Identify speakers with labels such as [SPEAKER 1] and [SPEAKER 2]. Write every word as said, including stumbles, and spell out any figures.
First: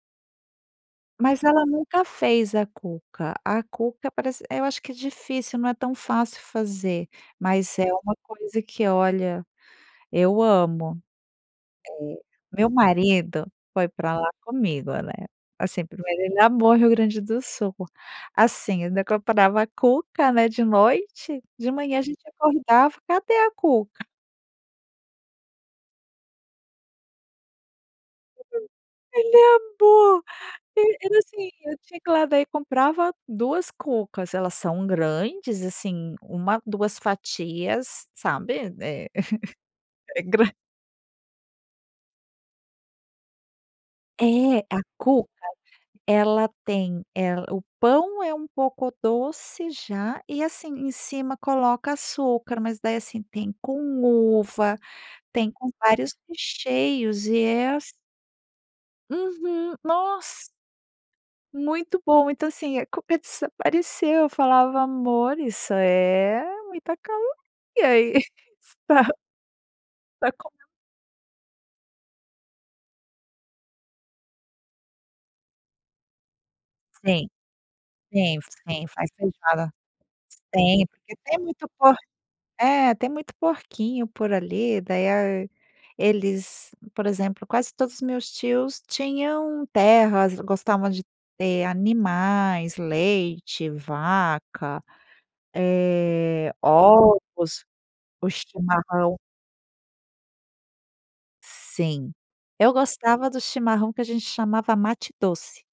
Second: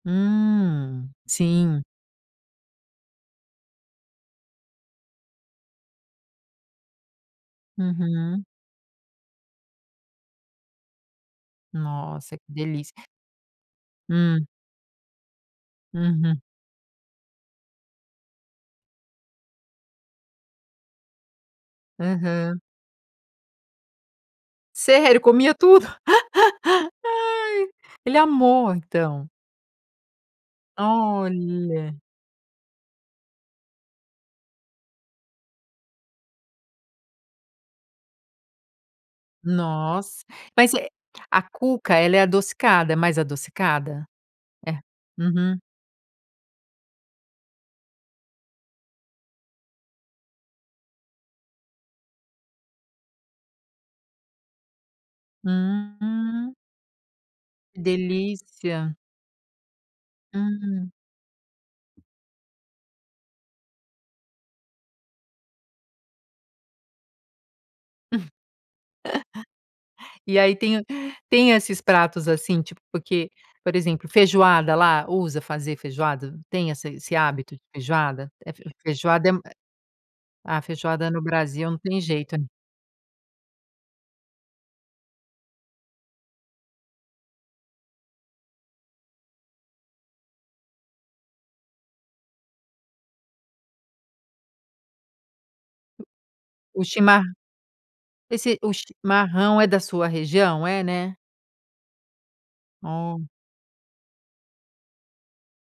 [SPEAKER 1] Hum,
[SPEAKER 2] Mas ela
[SPEAKER 1] sim.
[SPEAKER 2] nunca fez a cuca, a cuca parece é eu acho que é difícil, não é tão fácil fazer, mas é uma
[SPEAKER 1] Uhum.
[SPEAKER 2] coisa que, olha, eu amo. Eh,
[SPEAKER 1] Nossa que
[SPEAKER 2] meu
[SPEAKER 1] delícia.
[SPEAKER 2] marido foi para lá
[SPEAKER 1] Hum.
[SPEAKER 2] comigo né, assim, primeiro ele
[SPEAKER 1] Uhum.
[SPEAKER 2] amou Rio Grande do Sul, assim, eu ainda comprava a cuca, né, de noite, de manhã a gente
[SPEAKER 1] Aham.
[SPEAKER 2] acordava: "Cadê a cuca?".
[SPEAKER 1] Sério? Comia tudo. Aí, ele
[SPEAKER 2] Hum,
[SPEAKER 1] amou, então.
[SPEAKER 2] ele amou, eh, era assim, eu tinha
[SPEAKER 1] Olha.
[SPEAKER 2] que ir lá, daí comprava duas cucas, elas são grandes, assim, uma, duas fatias, sabe, é é
[SPEAKER 1] Nossa,
[SPEAKER 2] gran
[SPEAKER 1] mas, eh, a cuca, ela é adocicada, é mais adocicada?
[SPEAKER 2] É,
[SPEAKER 1] É.
[SPEAKER 2] a cuca
[SPEAKER 1] Uhum.
[SPEAKER 2] ela tem ela o pão é um pouco doce, já, e, assim, em cima coloca açúcar, mas daí assim tem com uva, tem com vários
[SPEAKER 1] Hum.
[SPEAKER 2] recheios e é as
[SPEAKER 1] Delícia.
[SPEAKER 2] Uhum, nossa.
[SPEAKER 1] Hum.
[SPEAKER 2] Muito bom. Então, assim, a cuca desapareceu, eu falava: "Amor isso é muita caloria, aí. tá". Está
[SPEAKER 1] E aí
[SPEAKER 2] comen
[SPEAKER 1] tem o tem esses pratos, assim, tipo, porque, por exemplo, feijoada lá, usa fazer feijoada, tem essa esse
[SPEAKER 2] Sim,
[SPEAKER 1] hábito de feijoada?
[SPEAKER 2] sim,
[SPEAKER 1] É
[SPEAKER 2] sim faz
[SPEAKER 1] feijoada é
[SPEAKER 2] feijoada, sim,
[SPEAKER 1] a
[SPEAKER 2] tem
[SPEAKER 1] feijoada
[SPEAKER 2] porque
[SPEAKER 1] no
[SPEAKER 2] tem muito
[SPEAKER 1] Brasil, não
[SPEAKER 2] po
[SPEAKER 1] tem jeito.
[SPEAKER 2] eh, tem muito porquinho, por ali, daí a eles, por exemplo, quase todos os meus tios tinham terras, gostavam de ter animais, leite, vaca, eh,
[SPEAKER 1] O chimarrão
[SPEAKER 2] ovos, o
[SPEAKER 1] esse o
[SPEAKER 2] chimarrão.
[SPEAKER 1] chimarrão é da sua região? É, né?
[SPEAKER 2] Sim, eu
[SPEAKER 1] Ó.
[SPEAKER 2] gostava do chimarrão, que a gente chamava mate doce.